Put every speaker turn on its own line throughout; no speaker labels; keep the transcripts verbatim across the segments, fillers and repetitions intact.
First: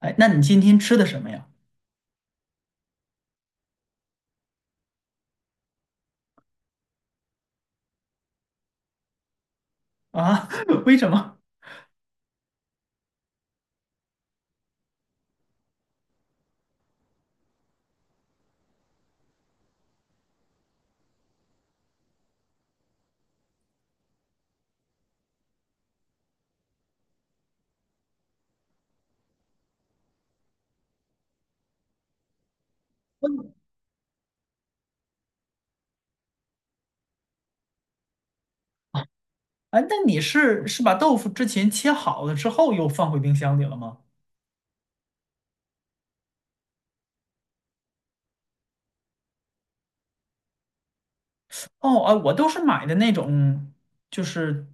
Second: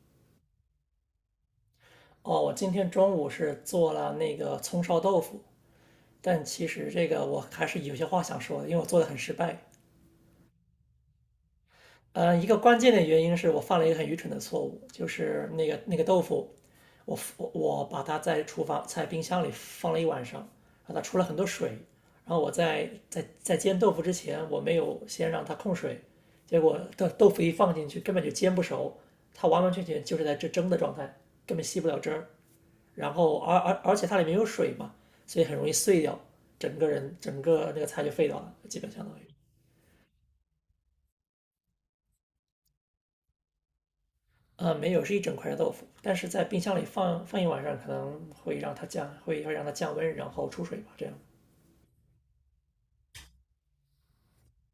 哎，那你今天吃的什么呀？
哦，我今天中午是做了那个葱烧豆腐，但其实这个我还是有些话想说的，因为我做的很失败。
啊，为什么？
呃，一个关键的原因是我犯了一个很愚蠢的错误，就是那个那个豆腐，我我我把它在厨房在冰箱里放了一晚上，然后它出了很多水，然后我在在在煎豆腐之前，我没有先让它控水，结果豆豆腐一放进去根本就煎不熟，它完完全全就是在这蒸的状态，根本吸不了汁儿。然后而而而且它里面有水嘛，所以很容易碎掉，整个人整个那个菜就废掉了，基本相当于。
哎，那你是是把豆腐之前切好了之后又放回冰箱里了吗？
呃，没有，是一整块的豆腐，但是在冰箱里放放一晚上，可能会让它降，会会让它降温，然后出水吧，这样。
哦，啊，我都是买的那种，就是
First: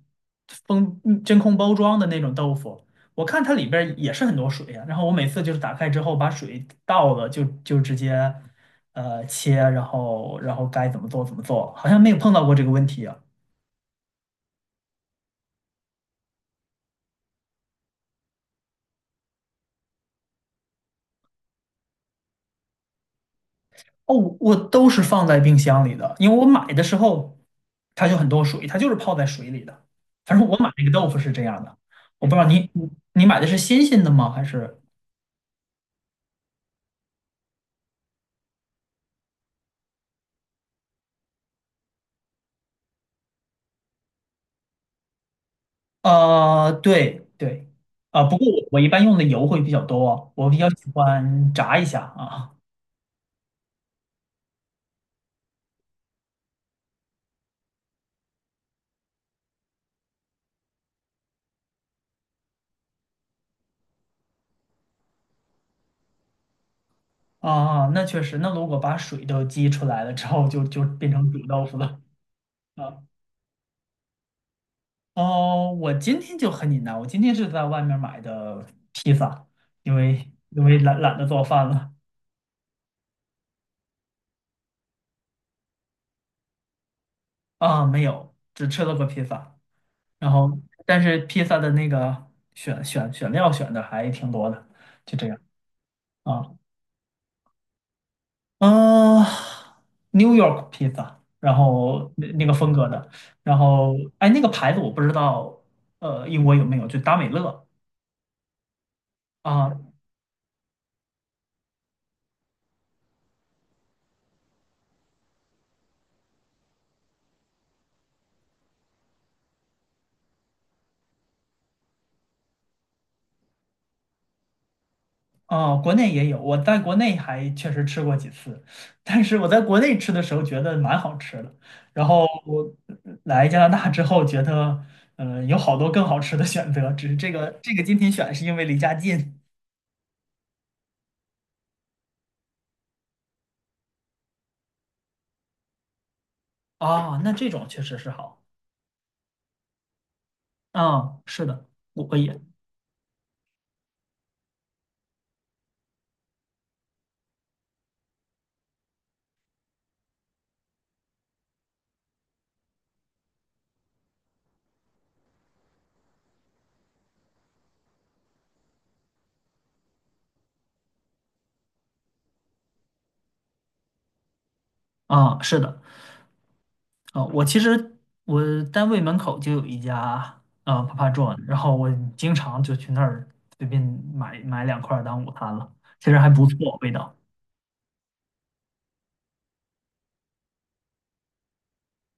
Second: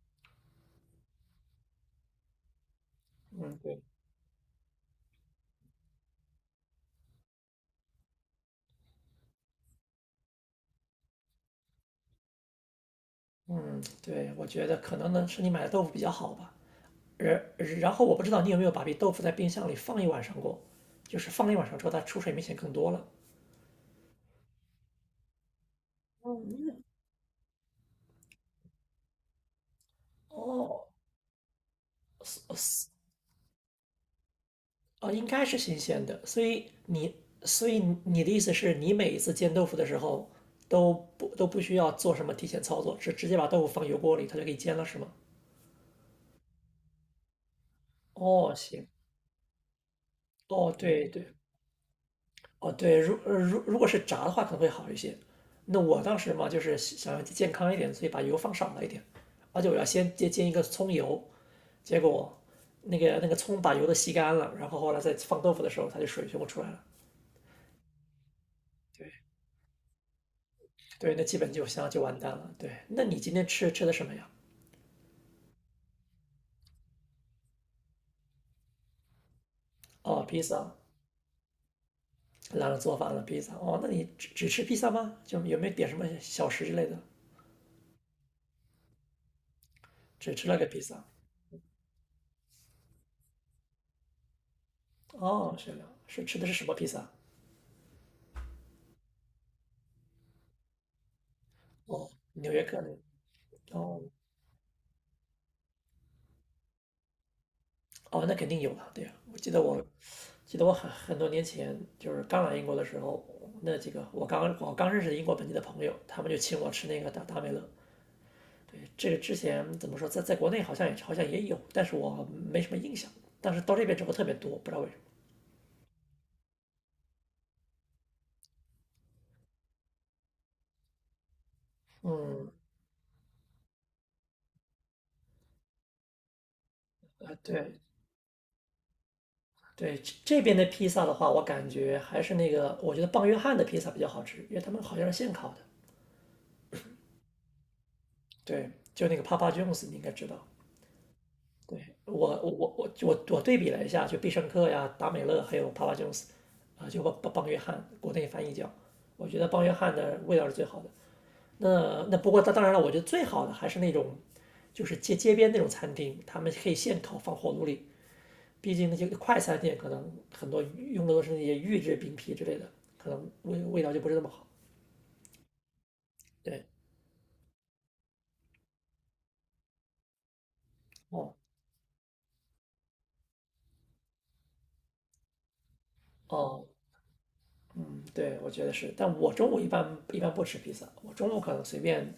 封嗯真空包装的那种豆腐。我看它里边儿也是很多水呀，然后我每次就是打开之后把水倒了就，就直接呃切，然后然后该怎么做怎么做，好像没有碰到过这个问题啊。
嗯，对，我觉得可能呢是你买的豆腐比较好吧。然然后我不知道你有没有把这豆腐在冰箱里放一晚上过，就是放一晚上之后它出水明显更多了。
哦，我都是放在冰箱里的，因为我买的时候它就很多水，它就是泡在水里的。反正我买
哦，
那个豆腐是这样的。我不知道你你你买的是新鲜的吗？还是
哦，应该是新鲜的，所以你，所以你的意思是你每一次煎豆腐的时候都不都不需要做什么提前操作，是直接把豆腐放油锅里，它就给你煎了，是吗？
呃，对对。啊，不过
哦，
我我
行，
一般用的油会比较多，我比较
哦，
喜
对对，
欢炸一下啊
哦对，如呃如如果是炸的话可能会好一些。那我当时嘛，就是想要健康一点，所以把油放少了一点，而且我要先煎煎一个葱油，结果那个那个葱把油都吸干了，然后后来再放豆腐的时候，它就水全部出来了。
啊，啊！那确实，那如果把
对。
水都激出来了之后就，就变
对，那
成
基
煮
本
豆
就
腐
相当
了
就完蛋了。对，
啊。
那你今天吃吃的什么呀？
哦，我今天就很简单，我今天是在外面买的披萨，因
哦，
为
披
因
萨，
为懒懒得做饭了。
懒得做饭了，披萨。哦，那你只只吃披萨吗？就有没有点什么小食之类的？
啊，没有，只吃了个披萨，然
只吃了
后
个披
但
萨。
是披萨的那个选选选料选的还挺多的，就这样
哦，是的，是吃
啊。
的是什么披萨？
嗯，New York 披萨，然
哦，
后那那
纽
个
约
风
客
格
的。
的。然后
哦
哎，那个牌子我不知道，呃，英国有没有，就达美乐
哦，那肯定有了。对呀，我记得
啊。
我记得我很很多年前就是刚来英国的时候，那几个我刚我刚认识的英国本地的朋友，他们就请我吃那个达达美乐。这个之前怎么说，在在国内好像也好像也有，但是我没什么印象。但是到这边之后特别多，不知道为什么。
哦，国内也有，我在国内还确实吃过几次，但是我在国内吃的时候觉得蛮好吃的，然后我来加拿大之后觉得，嗯，有好多更好吃的选择，只是这
啊，
个这
对
个今天选是因为离家近。
对，这这边的披萨的话，我感觉还是那个，我觉得棒约翰的披萨比较好吃，因为他们好像是现烤的。
啊，那这种确实是好。
对，就那个 Papa John's,你应该知道。
嗯，是的，
对，
我
我
我也
我我我我我对比了一下，就必胜客呀、达美乐还有 Papa John's,啊、就棒棒棒约翰，国内翻译叫，我觉得棒约翰的味道是最好的。那那不过当当然了，我觉得最好的还是那种，就是街街边那种餐厅，他们可以现烤放火炉里。毕竟那些快餐店可能很多用的都是那些预制饼皮之类的，可能味味道就不是那么好。
啊，是的，
对，
啊，我其实我单位门口就有一家啊 Papa
哦
John，然后我经常就去那儿随便买买两块儿当午餐了，其实还不
哦，
错，味道。
嗯，对，我觉得是。但我中午一般一般不吃披萨，我中午可能随便，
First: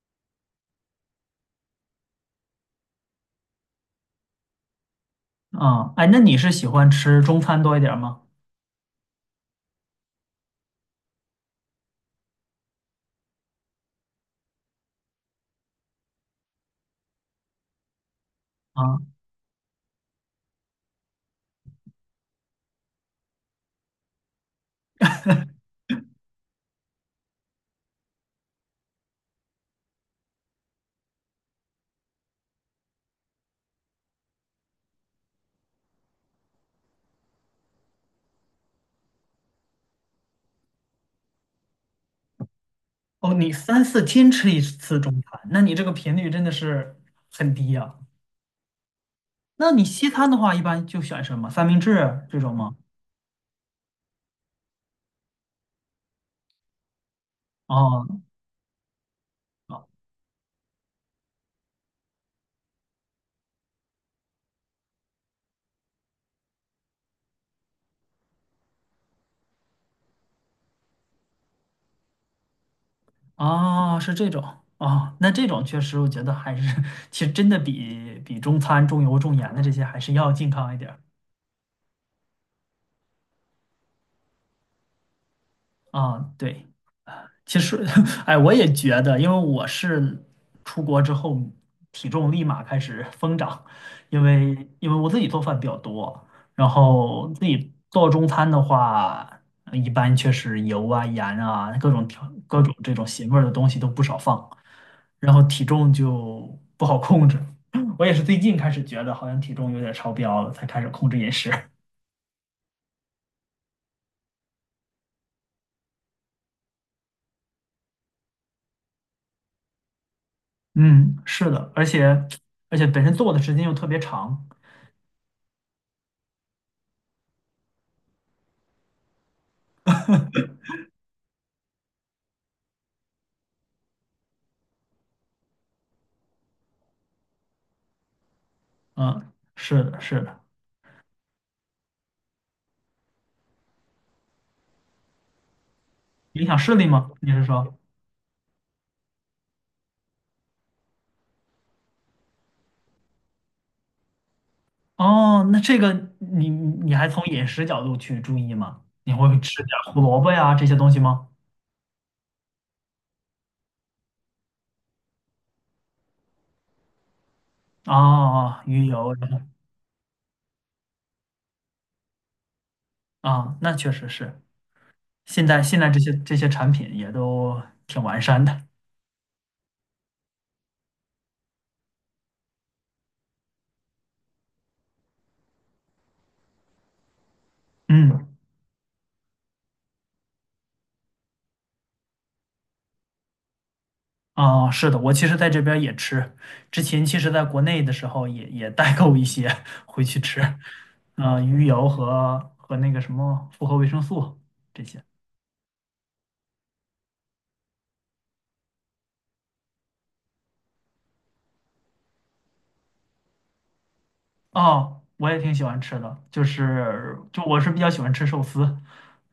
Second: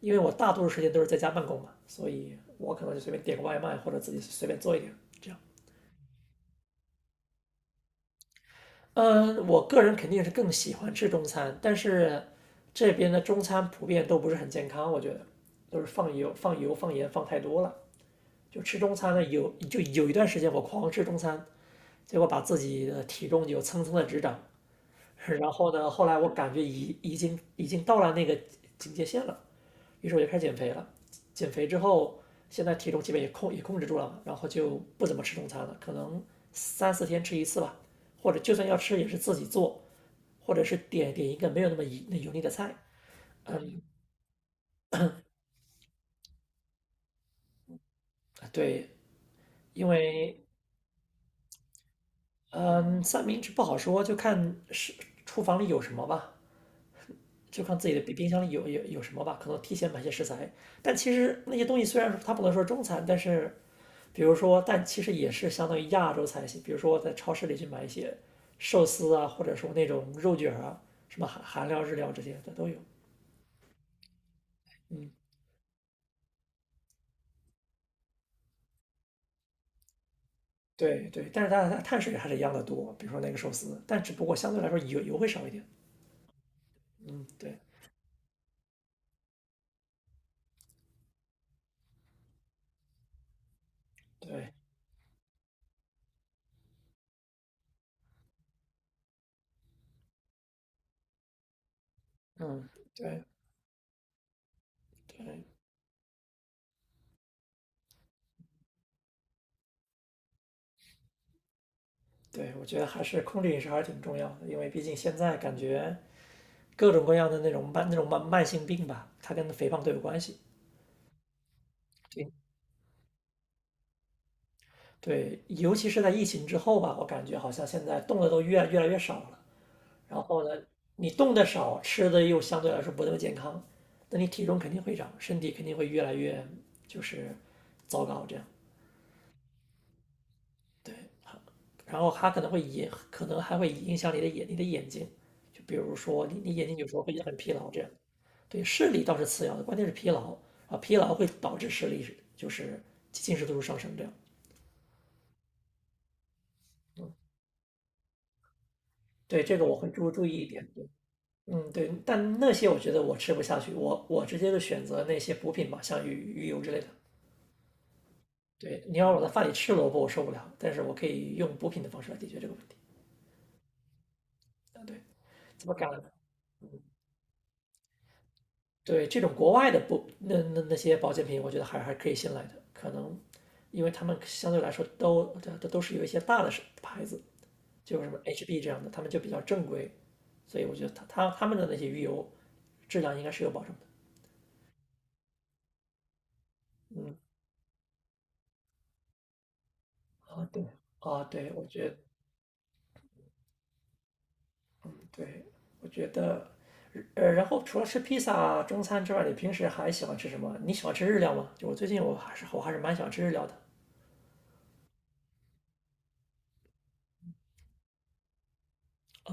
因为我大多数时间都是在家办公嘛，所以我可能就随便点个外卖或者自己随便做一点这样。
啊，哎，那你是喜欢吃中餐多一点儿吗？
嗯，我个人肯定是更喜欢吃中餐，但是这边的中餐普遍都不是很健康，我觉得都是放油、放油、放盐放太多了。就吃中
啊，
餐呢，有就有一段时间我狂吃中餐，结果把自己的体重就蹭蹭的直涨。然后呢，后来我感觉已已经已经到了那个警戒线了，于是我就开始减肥了。减肥之后，现在体重基本也控也控制住了嘛，然后就不怎么吃中餐了，可能三四天吃一次吧，或者就算要吃也是自己做，或者是点点一个没有那么油油腻的菜。
哦，你
嗯，
三四天吃一次中餐，那你这个频率真的是很低呀。
对，
那你
因
西餐的
为
话，一般就选什么三明治这种吗？
嗯三明治不好说，就看是厨房里有什么吧。就看自己的
哦，
冰冰箱里有有有什么吧，可能提
哦，
前买些食材。但其实那些东西虽然说它不能说中餐，但是比如说，但其实也是相当于亚洲菜系。比如说在超市里去买一些寿司啊，或者说那种肉卷儿啊，什么韩韩料、日料这些的都有。
哦是这种
嗯，
哦，那这种确实，我觉得还是 其实真的比比中餐重油重盐的这些还是要健康一点儿
对对，但是它它碳水还是一样的多，比如说那个寿司，但只不过相对来说油油会少一点。
啊。对，
嗯，对
其实，哎，我也觉得，因为我是出国之后体重立马开始疯长，因
对，
为因为我自己做饭比较多，然后自己做中餐的话，呃一般确实油啊、盐啊、各种调、各
嗯
种这种
对
咸味儿的东西都不少放，然后
对
体重就不好控制。我也是最近开始觉得好像体重有点超标了，才开始控制饮食。
对，我觉得还是控制饮食还是挺重要的，因为毕竟现在感觉。各种各样的那种慢那种慢慢性病吧，它跟肥胖都有关系。
嗯，是的，而且
对
而且本身做的时间又特别长。
对尤其是在疫情之后吧，我感觉好像现在动的都越越来越少了。然后呢，你动的少，吃的又相对来说不那么健康，那你体重肯定会长，身体肯定会越来越就是糟糕这样。
嗯，是的，是的。
对，然后它可能会影，可能还会影响你的眼你的眼睛，就比如说你
影
你
响
眼
视
睛
力
有时候
吗？
会
你
很
是
疲劳
说？
这样。对，视力倒是次要的，关键是疲劳啊，疲劳会导致视力就是近视度数上升这样。
哦，那这个你你还从饮食角度去注意吗？你会
对，这
吃
个
点
我会
胡
注
萝
注
卜
意一
呀这
点。
些
对
东西吗？
嗯，对，但那些我觉得我吃不下去，我我直接就选择那些补品吧，像鱼鱼油之类的。
啊，
对，
鱼
你
油，
要我在
然后
饭里吃萝卜，我受不了，但是我可以用补品的方式来解决这个问题。
啊，那确实是。
啊，对，
现在
怎么
现在
改
这
呢？
些这些产品也都挺完善的。
对，这种国外的补那那那些保健品，我觉得还还可以信赖的，可能因为他们相对来说都都都是有一些大的是牌子，就是什么
嗯，
H B 这样的，他们就比较正规，所以我觉得他他他们的那些鱼油质量应该是有保证的。
啊，是的，我其实在这边也吃，之前
嗯，
其实在国内的时候也也代购一些 回去吃，
啊对，啊
呃，
对，
鱼
我
油
觉得
和和那个什么复合维生素这些。
对，我觉得呃，然后除了吃披萨中餐之外，你平时还喜欢吃什么？你喜欢吃日料吗？就我最近我还是我还是蛮喜欢吃日料的。
哦，我也挺喜欢吃的，就是就我是比较喜欢吃寿司，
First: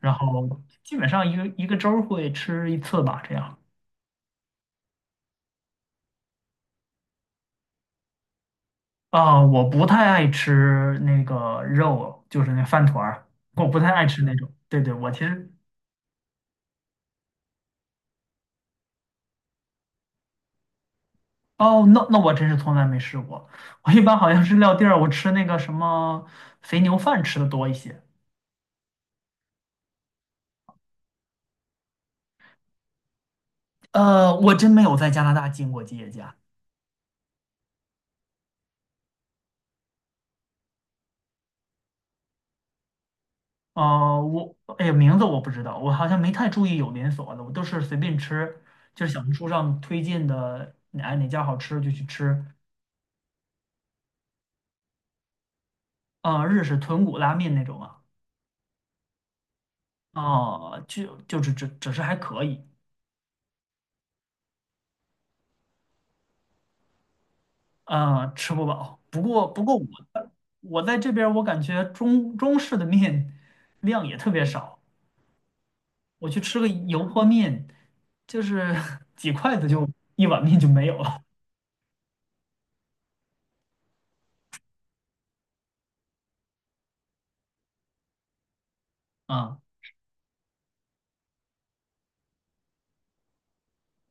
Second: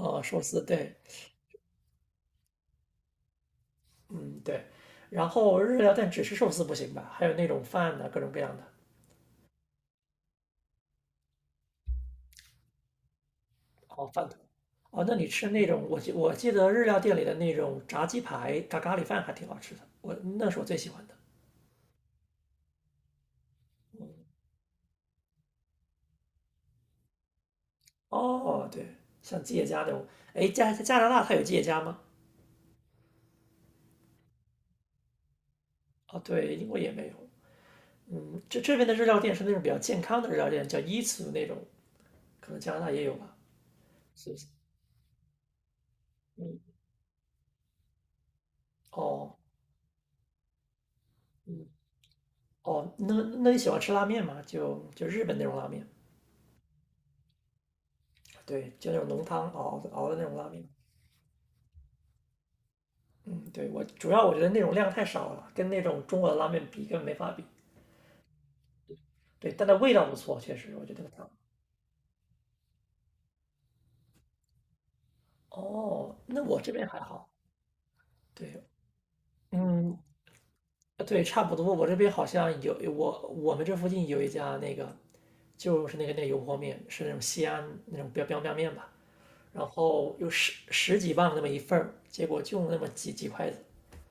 然
寿
后
司对，
基本上一个一个周儿会吃一次吧，这样。
嗯对，然后日料但只吃寿司不行吧？还有那种饭的各种各样的。
啊，我不太爱吃那个肉，就是那饭团儿，我不太爱
哦，
吃
饭
那种。对对，
哦，
我
那
其
你吃
实
那种，我记我记得日料店里的那种炸鸡排炸咖喱饭还挺好吃的，我那是我最喜欢的。
哦，那那我真是从来没试过。我一般好像是撂地儿，我吃那个什么肥牛饭吃的多一些。
哦，对，像吉野家那种，哎，加加拿大它有吉野家吗？
呃，我真没有在加拿大进过吉野
哦，
家。
对，英国也没有。嗯，这这边的日料店是那种比较健康的日料店，叫伊茨那种，可能加拿大也有吧，
呃，
是不是？
我哎呀，名字我不知道，我好像没太
嗯，
注意有连锁的，我都是随便吃，就是小
哦，
红书上推荐的，哎哪家好
嗯，
吃就去吃。
哦，那那你喜欢吃拉面吗？就就日本那种拉面，
啊，日式豚骨拉面那种啊，
对，就那种浓汤熬的熬的那种拉面。
啊，就就只只只是还可以。
嗯，对，我主要我觉得那种量太少了，跟那种中国的拉面比根本没法比。
呃，吃不饱。不过
对，
不
但它
过我
味道不错，确实，
我
我觉
在
得
这边
它。
儿我感觉中中式的面量也特别少，
哦，
我去
那
吃
我
个
这边还
油泼
好。
面，就
对，
是 几筷子就
嗯，
一碗面就没有了
对，差不多。我这边好像有我我们这附近有一家那个，就是那个那个油泼面，是那种西安那种标标标面吧，
啊。
然后有十十几磅那么一份儿，结果就那么几几筷子，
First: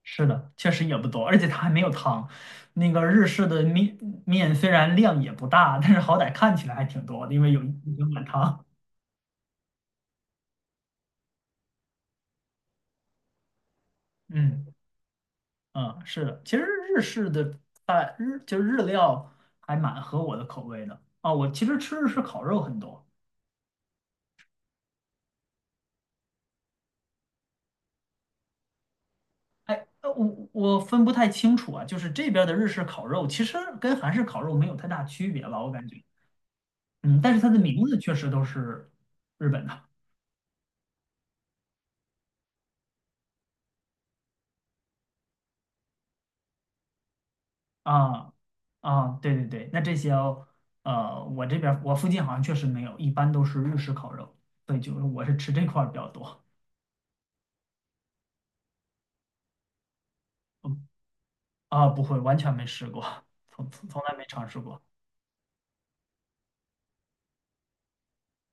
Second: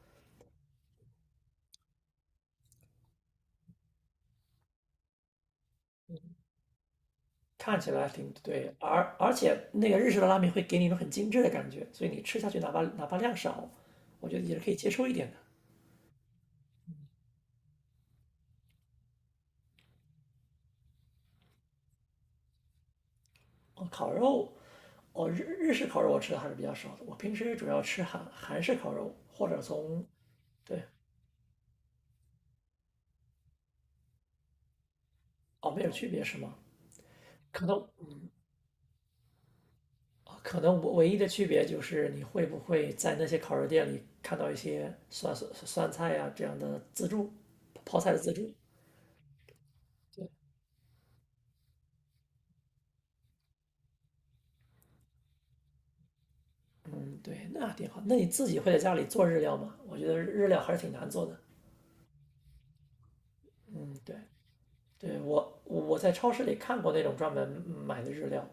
是的，确实也不多，而且它还没有汤。那个日式的面面虽然量也不大，但是好歹看起来还挺多的，因为有
看起
有
来
碗
挺
汤。
对，而而且那个日式的拉面会给你一种很精致的感觉，所以你吃下去哪怕哪怕量少，我觉得也是
嗯
可以接受一点的。
嗯，是的，其实日式的菜日就日料还蛮合我的口味的啊。我其实吃日式烤肉很多，
哦，烤肉，哦日日式烤肉我吃的还是比较少的，我平时主要吃韩韩式烤肉，或者
哎，
从，
呃我我
对，
分不太清楚啊，就是这边的日式烤肉其实跟韩式烤肉没有太大区别吧，我
哦，没
感
有
觉。
区别是吗？
嗯，但是它的
可
名
能
字确实都是日本的。
啊可能我唯一的区别就是你会不会在那些烤肉店里看到一些酸酸酸菜呀、这样的自助，泡菜的自
啊
助。
啊，对对对，那这些哦呃，我这边儿我附近好像确实没有，一般都是日式烤肉，对，就是我是吃这块儿比较多。
嗯，对，那挺好。那你自己会在家里做日料吗？我觉得日料还是
嗯
挺难做的。
啊，不会，完全没试过，从从
嗯，
从
对，
来没尝试过。
对，我我在超市里看过那种专门买的日料，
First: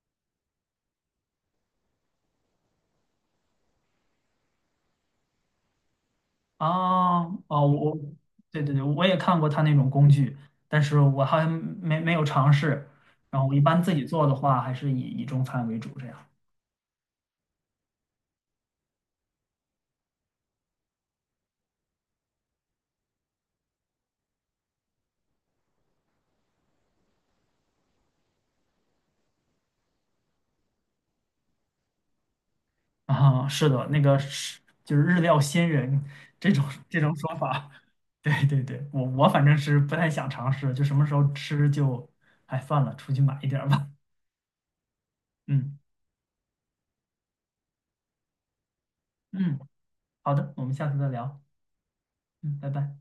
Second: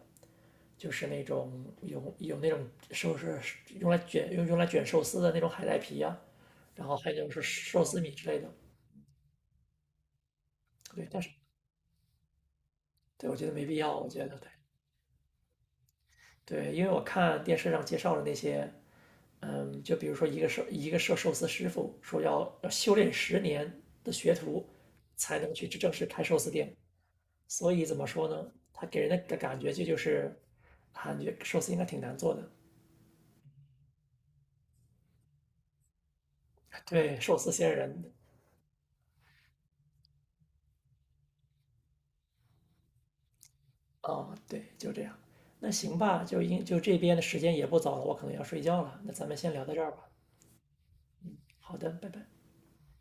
就是那种有有那种寿司用来卷用用来卷寿司的那种海带皮呀、然后还
啊
有就是
哦，
寿
我
司米之类的。
对对对，我也看过他那种工具，但是
对，但
我
是
好像没没有尝试。
对我
然
觉
后
得
我一
没必
般自
要，
己
我觉
做的
得对
话，还是以以中餐为主这样。
对，因为我看电视上介绍的那些，嗯，就比如说一个寿一个寿寿司师傅说要要修炼十年的学徒才能去正式开寿司店，所以怎么说呢？他给人的感觉就就是。感觉寿司应该挺难做的，
啊，是的，那个是就是日料仙人这种这种
对，
说
寿司
法，
仙人，
对对对，我我反正是不太想尝试，就什么时候吃就，哎，算了，出去买一点儿吧。
哦，对，就这样。那
嗯
行吧，就应就这边的时间也不早了，我可能要睡觉了。那咱们先
嗯，
聊到这儿吧。
好的，我们下次再聊。
好的，拜拜。
嗯，拜拜。